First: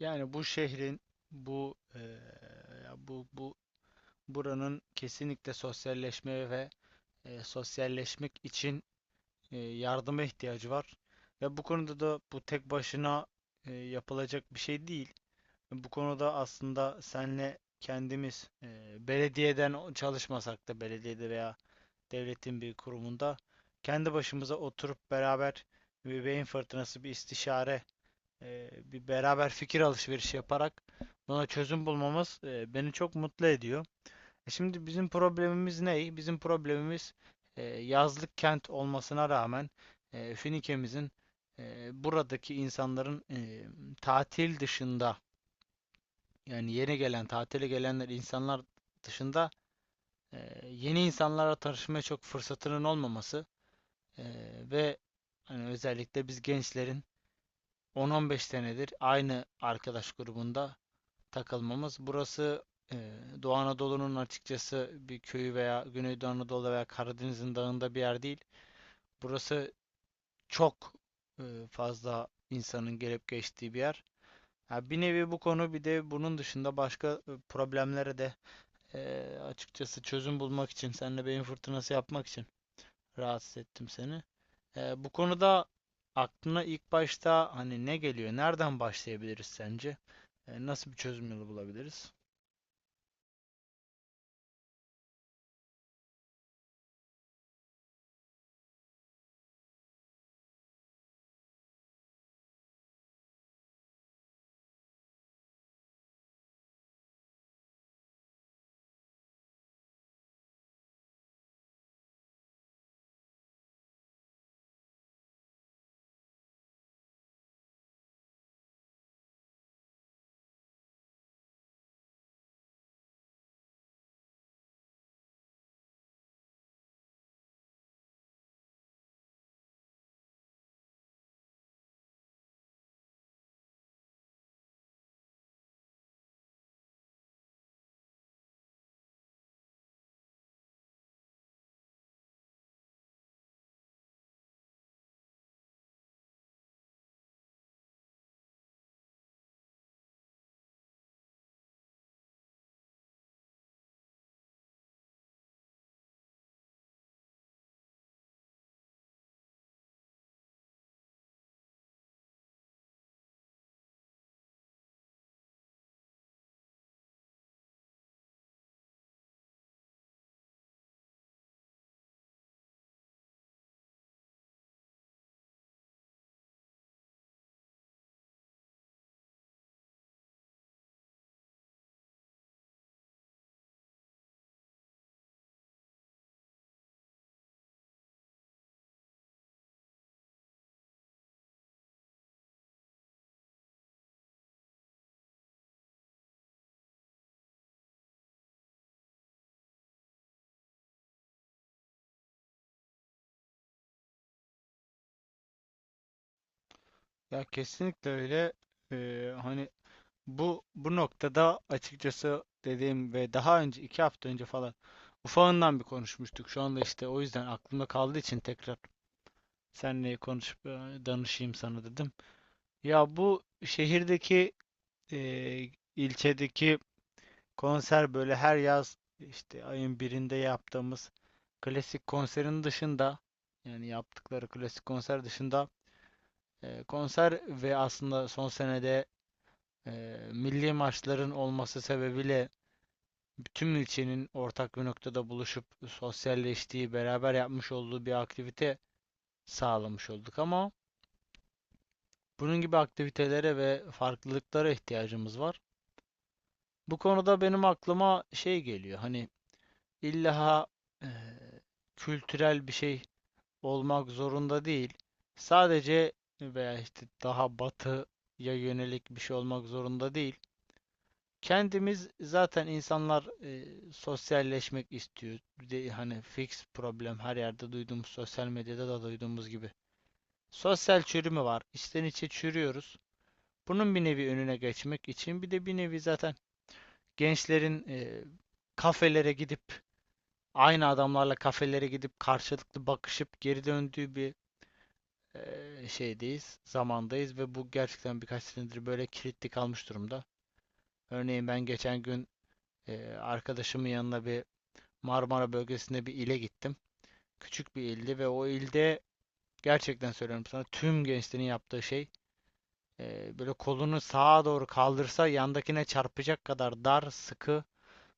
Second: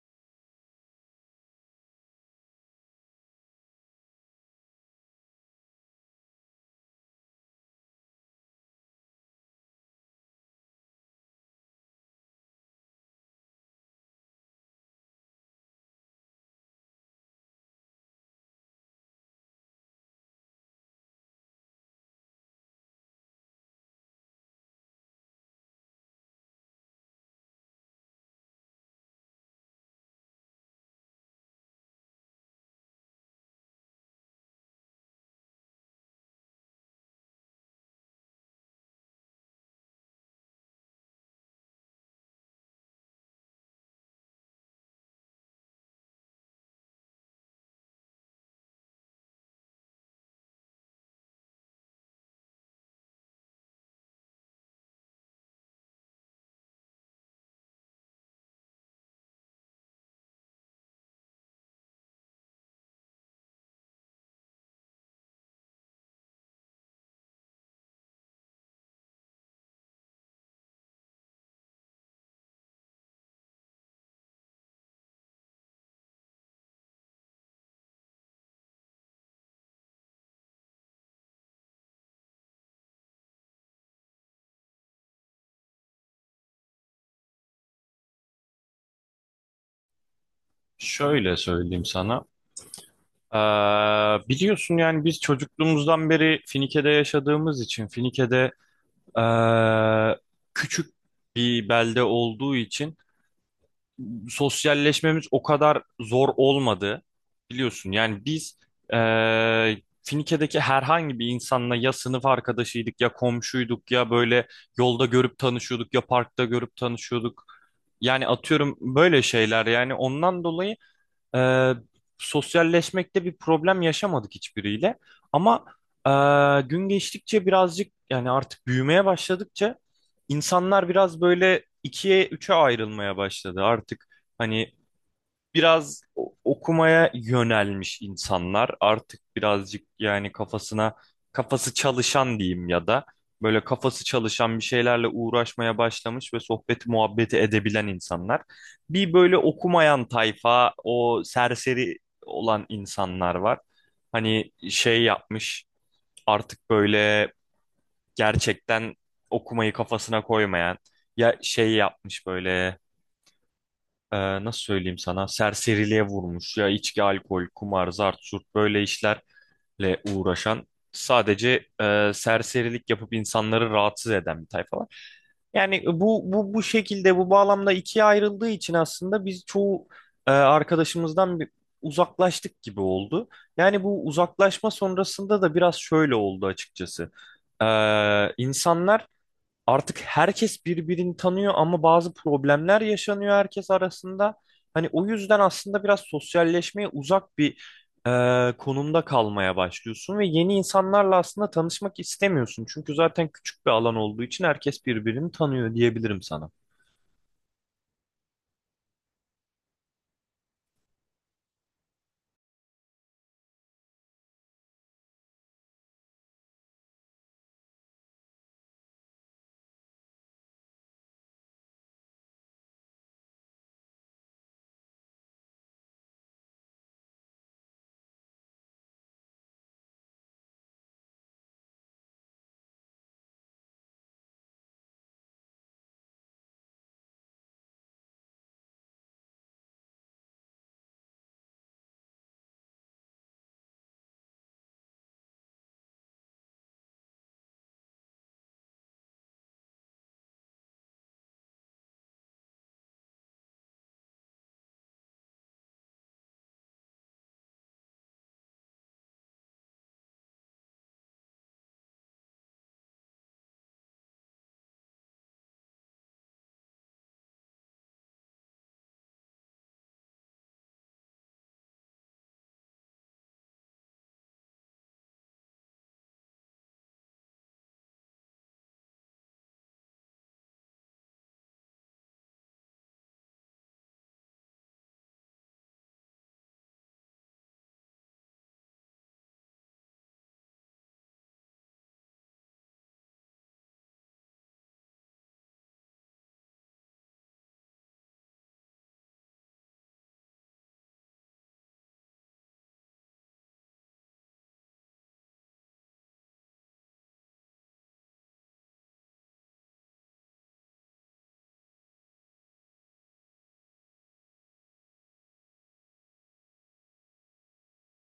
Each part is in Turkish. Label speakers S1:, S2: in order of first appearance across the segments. S1: Yani bu şehrin, bu ya bu bu buranın kesinlikle sosyalleşmeye ve sosyalleşmek için yardıma ihtiyacı var. Ve bu konuda da bu tek başına yapılacak bir şey değil. Bu konuda aslında senle kendimiz belediyeden çalışmasak da belediyede veya devletin bir kurumunda kendi başımıza oturup beraber bir beyin fırtınası, bir istişare, bir beraber fikir alışverişi yaparak buna çözüm bulmamız beni çok mutlu ediyor. Şimdi bizim problemimiz ne? Bizim problemimiz yazlık kent olmasına rağmen Finike'mizin, buradaki insanların tatil dışında, yani yeni gelen, tatile gelenler insanlar dışında, yeni insanlara tanışmaya çok fırsatının olmaması e, ve hani özellikle biz gençlerin 10-15 senedir aynı arkadaş grubunda takılmamız. Burası e, Doğu Anadolu'nun açıkçası bir köyü veya Güneydoğu Anadolu veya Karadeniz'in dağında bir yer değil. Burası çok fazla insanın gelip geçtiği bir yer. Ha, bir nevi bu konu bir de bunun dışında başka problemlere de, açıkçası çözüm bulmak için, seninle beyin fırtınası yapmak için rahatsız ettim seni. Bu konuda aklına ilk başta hani ne geliyor, nereden başlayabiliriz sence? Nasıl bir çözüm
S2: Şöyle
S1: yolu
S2: söyleyeyim
S1: bulabiliriz?
S2: sana. Ee, Biliyorsun yani biz çocukluğumuzdan beri Finike'de yaşadığımız için Finike'de ee, küçük bir belde olduğu için sosyalleşmemiz o kadar zor olmadı. Biliyorsun yani biz ee, Finike'deki herhangi bir insanla ya sınıf arkadaşıydık ya komşuyduk ya böyle yolda görüp tanışıyorduk ya parkta görüp tanışıyorduk. Yani atıyorum böyle şeyler, yani ondan dolayı ee, sosyalleşmekte bir problem yaşamadık hiçbiriyle. Ama e, gün geçtikçe birazcık, yani artık büyümeye başladıkça insanlar biraz böyle ikiye üçe ayrılmaya başladı. Artık hani biraz okumaya yönelmiş insanlar, artık birazcık yani kafası çalışan diyeyim, ya da böyle kafası çalışan bir şeylerle uğraşmaya başlamış ve sohbeti muhabbeti edebilen insanlar. Bir böyle okumayan tayfa, o serseri olan insanlar var. Hani şey yapmış artık böyle gerçekten okumayı kafasına koymayan, ya şey yapmış böyle, e, nasıl söyleyeyim sana, serseriliğe vurmuş ya: içki, alkol, kumar, zart, zurt böyle işlerle uğraşan, sadece serserilik yapıp insanları rahatsız eden bir tayfa var. Yani bu şekilde, bu bağlamda ikiye ayrıldığı için aslında biz çoğu arkadaşımızdan bir uzaklaştık gibi oldu. Yani bu uzaklaşma sonrasında da biraz şöyle oldu açıkçası. E, insanlar, artık herkes birbirini tanıyor ama bazı problemler yaşanıyor herkes arasında. Hani o yüzden aslında biraz sosyalleşmeye uzak bir konumda kalmaya başlıyorsun ve yeni insanlarla aslında tanışmak istemiyorsun. Çünkü zaten küçük bir alan olduğu için herkes birbirini tanıyor diyebilirim sana.
S1: Ya kesinlikle öyle. Hani bu noktada açıkçası dediğim ve daha önce iki hafta önce falan ufağından bir konuşmuştuk. Şu anda işte o yüzden aklımda kaldığı için tekrar seninle konuşup danışayım sana dedim. Ya bu şehirdeki e, ilçedeki konser, böyle her yaz işte ayın birinde yaptığımız klasik konserin dışında, yani yaptıkları klasik konser dışında konser ve aslında son senede Eee, milli maçların olması sebebiyle bütün ilçenin ortak bir noktada buluşup sosyalleştiği, beraber yapmış olduğu bir aktivite sağlamış olduk, ama bunun gibi aktivitelere ve farklılıklara ihtiyacımız var. Bu konuda benim aklıma şey geliyor. Hani illa eee, kültürel bir şey olmak zorunda değil. Sadece veya işte daha batıya yönelik bir şey olmak zorunda değil. Kendimiz zaten insanlar sosyalleşmek istiyor. De, hani fix problem her yerde duyduğumuz, sosyal medyada da duyduğumuz gibi. Sosyal çürüme var. İçten içe çürüyoruz. Bunun bir nevi önüne geçmek için bir de bir nevi zaten gençlerin kafelere gidip aynı adamlarla kafelere gidip karşılıklı bakışıp geri döndüğü bir şeydeyiz, zamandayız ve bu gerçekten birkaç senedir böyle kilitli kalmış durumda. Örneğin ben geçen gün arkadaşımın yanına bir Marmara bölgesinde bir ile gittim. Küçük bir ildi ve o ilde gerçekten söylüyorum sana, tüm gençlerin yaptığı şey, böyle kolunu sağa doğru kaldırsa yandakine çarpacak kadar dar, sıkı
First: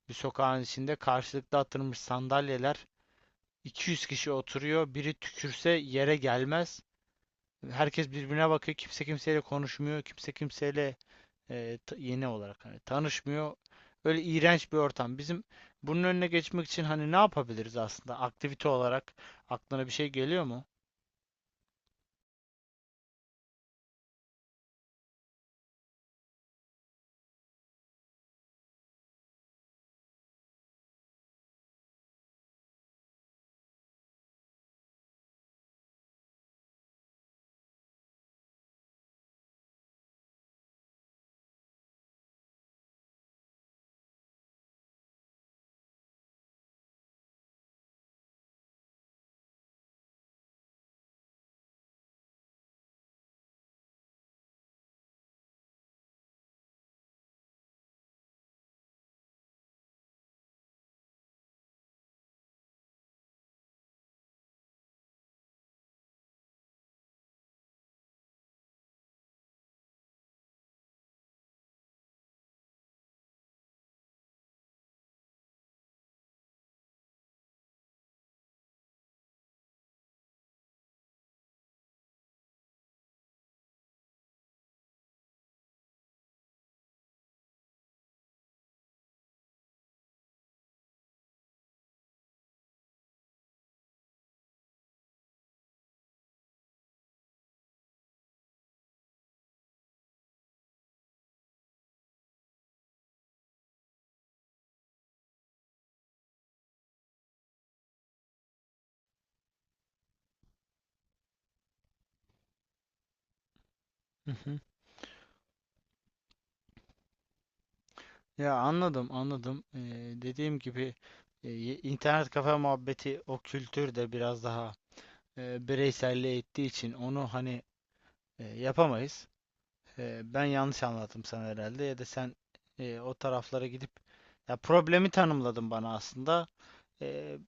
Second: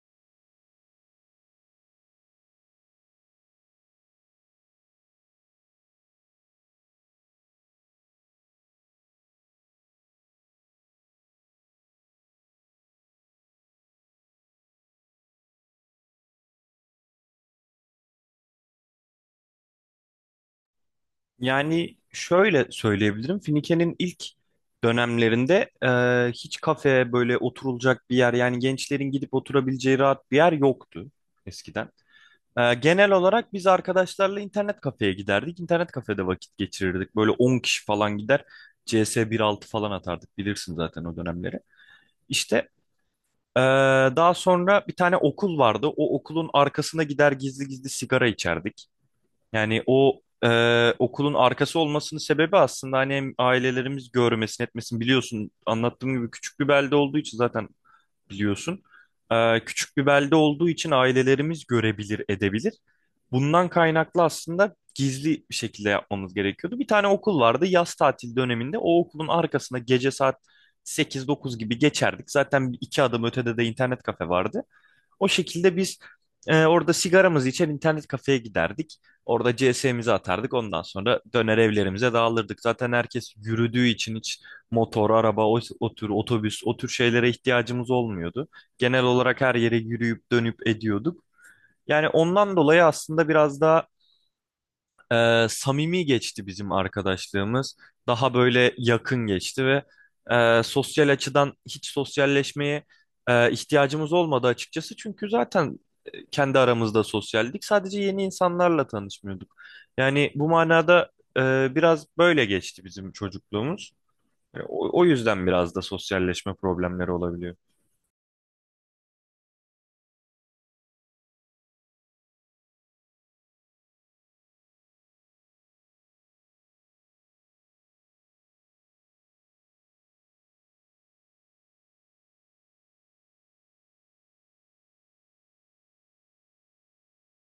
S1: bir sokağın içinde karşılıklı atılmış sandalyeler, 200 kişi oturuyor. Biri tükürse yere gelmez. Herkes birbirine bakıyor. Kimse kimseyle konuşmuyor. Kimse kimseyle yeni olarak hani tanışmıyor. Öyle iğrenç bir ortam. Bizim bunun önüne geçmek için hani ne yapabiliriz aslında? Aktivite olarak aklına bir şey geliyor mu?
S2: Yani şöyle söyleyebilirim: Finike'nin ilk dönemlerinde hiç kafe, böyle oturulacak bir yer, yani gençlerin gidip oturabileceği rahat bir yer yoktu eskiden. Genel olarak biz arkadaşlarla internet kafeye giderdik. İnternet kafede vakit geçirirdik. Böyle 10 kişi falan gider, CS 1.6 falan atardık. Bilirsin zaten o dönemleri. İşte ee, daha sonra bir tane okul vardı. O okulun arkasına gider, gizli gizli sigara içerdik. Yani o okulun arkası olmasının sebebi aslında hani hem ailelerimiz görmesin etmesin, biliyorsun anlattığım gibi küçük bir belde olduğu için zaten biliyorsun. Küçük bir belde olduğu için ailelerimiz görebilir, edebilir. Bundan kaynaklı aslında gizli bir şekilde yapmamız gerekiyordu. Bir tane okul vardı yaz tatil döneminde. O okulun arkasına gece saat sekiz dokuz gibi geçerdik. Zaten iki adım ötede de internet kafe vardı. O şekilde biz orada sigaramızı içer, internet kafeye giderdik. Orada CS'mizi atardık. Ondan sonra döner, evlerimize dağılırdık. Zaten herkes yürüdüğü için hiç motor, araba, o tür otobüs, o tür şeylere ihtiyacımız olmuyordu. Genel olarak her yere yürüyüp dönüp ediyorduk. Yani ondan dolayı aslında biraz daha samimi geçti bizim arkadaşlığımız. Daha böyle yakın geçti ve sosyal açıdan hiç sosyalleşmeye ihtiyacımız olmadı açıkçası. Çünkü zaten kendi aramızda sosyaldik. Sadece yeni insanlarla tanışmıyorduk. Yani bu manada biraz böyle geçti bizim çocukluğumuz.
S1: Hı hı.
S2: O yüzden biraz da sosyalleşme problemleri olabiliyor.
S1: Ya anladım, anladım. Dediğim gibi, internet kafe muhabbeti o kültürde biraz daha bireyselliğe ettiği için onu hani yapamayız. Ben yanlış anlattım sana herhalde, ya da sen o taraflara gidip ya problemi tanımladın bana aslında. E,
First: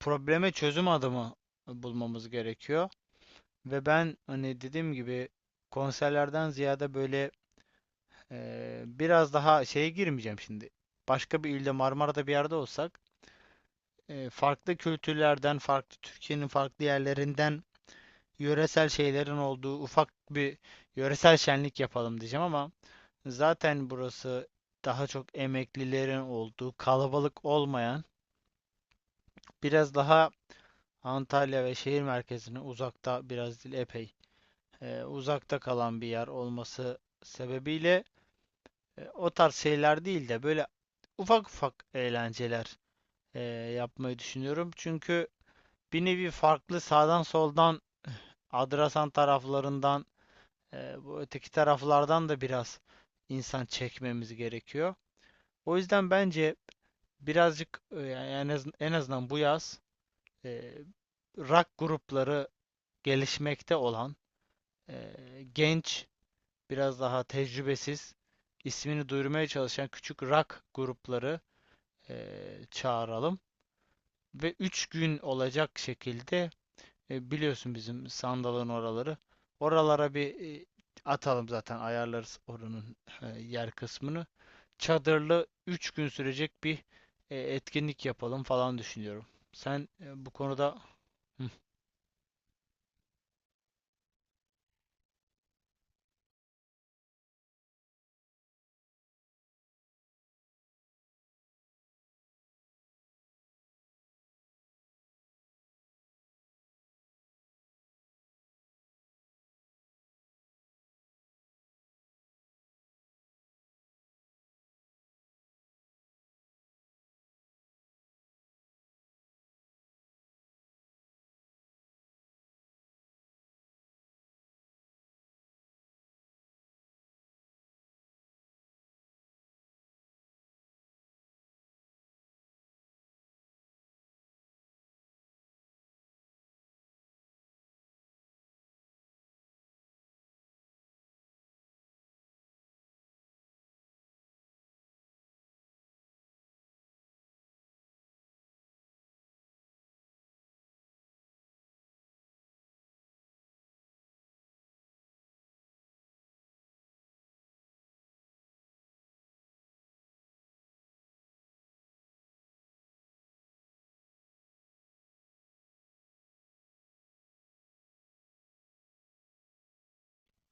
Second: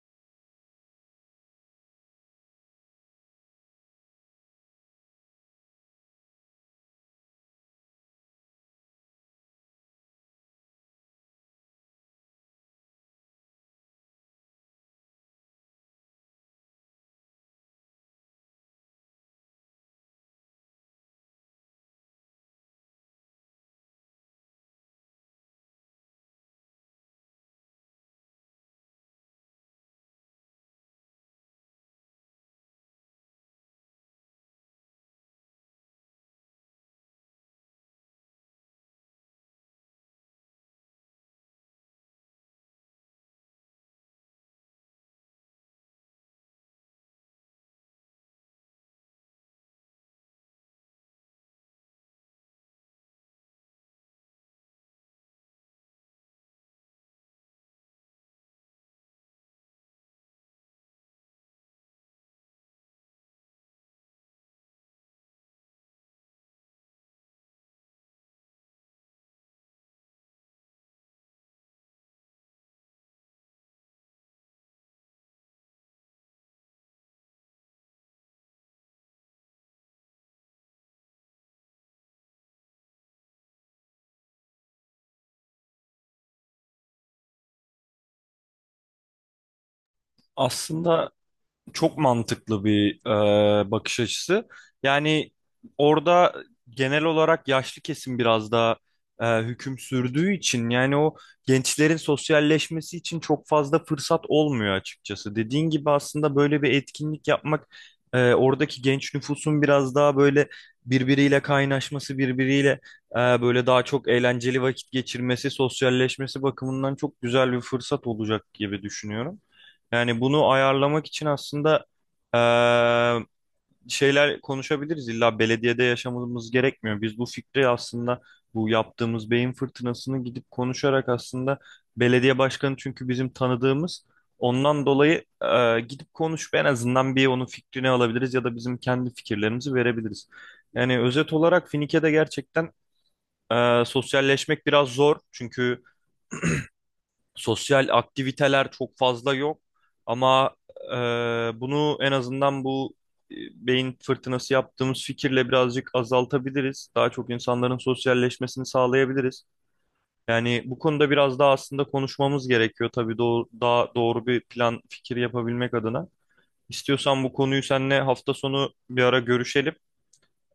S1: Probleme çözüm adımı bulmamız gerekiyor. Ve ben hani dediğim gibi konserlerden ziyade böyle biraz daha şeye girmeyeceğim şimdi. Başka bir ilde Marmara'da bir yerde olsak farklı kültürlerden, farklı Türkiye'nin farklı yerlerinden yöresel şeylerin olduğu ufak bir yöresel şenlik yapalım diyeceğim, ama zaten burası daha çok emeklilerin olduğu, kalabalık olmayan, biraz daha Antalya ve şehir merkezine uzakta, biraz değil epey uzakta kalan bir yer olması sebebiyle o tarz şeyler değil de böyle ufak ufak eğlenceler e, yapmayı düşünüyorum. Çünkü bir nevi farklı sağdan soldan Adrasan taraflarından, bu öteki taraflardan da biraz insan çekmemiz gerekiyor. O yüzden bence birazcık yani en azından bu yaz e, rock grupları, gelişmekte olan, e, genç, biraz daha tecrübesiz, ismini duyurmaya çalışan küçük rock grupları çağıralım. Ve 3 gün olacak şekilde biliyorsun bizim sandalın oraları. Oralara bir atalım, zaten ayarlarız oranın yer kısmını. Çadırlı 3 gün sürecek bir etkinlik yapalım falan düşünüyorum. Sen bu konuda
S2: Aslında
S1: Hı,
S2: çok mantıklı bir bakış açısı. Yani orada genel olarak yaşlı kesim biraz daha hüküm sürdüğü için, yani o gençlerin sosyalleşmesi için çok fazla fırsat olmuyor açıkçası. Dediğin gibi aslında böyle bir etkinlik yapmak oradaki genç nüfusun biraz daha böyle birbiriyle kaynaşması, birbiriyle böyle daha çok eğlenceli vakit geçirmesi, sosyalleşmesi bakımından çok güzel bir fırsat olacak gibi düşünüyorum. Yani bunu ayarlamak için aslında eee, şeyler konuşabiliriz. İlla belediyede yaşamamız gerekmiyor. Biz bu fikri, aslında bu yaptığımız beyin fırtınasını, gidip konuşarak aslında, belediye başkanı çünkü bizim tanıdığımız. Ondan dolayı gidip konuşup en azından bir onun fikrini alabiliriz ya da bizim kendi fikirlerimizi verebiliriz. Yani özet olarak Finike'de gerçekten sosyalleşmek biraz zor. Çünkü sosyal aktiviteler çok fazla yok, ama e, bunu en azından bu e, beyin fırtınası yaptığımız fikirle birazcık azaltabiliriz. Daha çok insanların sosyalleşmesini sağlayabiliriz. Yani bu konuda biraz daha aslında konuşmamız gerekiyor tabii, daha doğru bir plan, fikir yapabilmek adına. İstiyorsan bu konuyu seninle hafta sonu bir ara görüşelim.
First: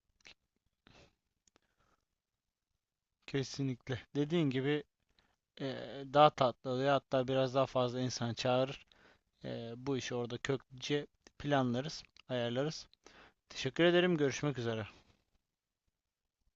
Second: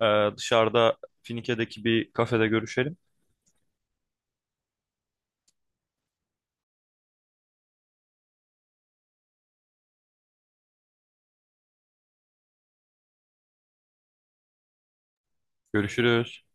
S2: Dışarıda, Finike'deki bir kafede görüşelim.
S1: kesinlikle dediğin gibi e, daha tatlı oluyor. Hatta biraz daha fazla insan çağırır. Bu işi orada kökçe planlarız, ayarlarız. Teşekkür ederim. Görüşmek üzere.
S2: Görüşürüz.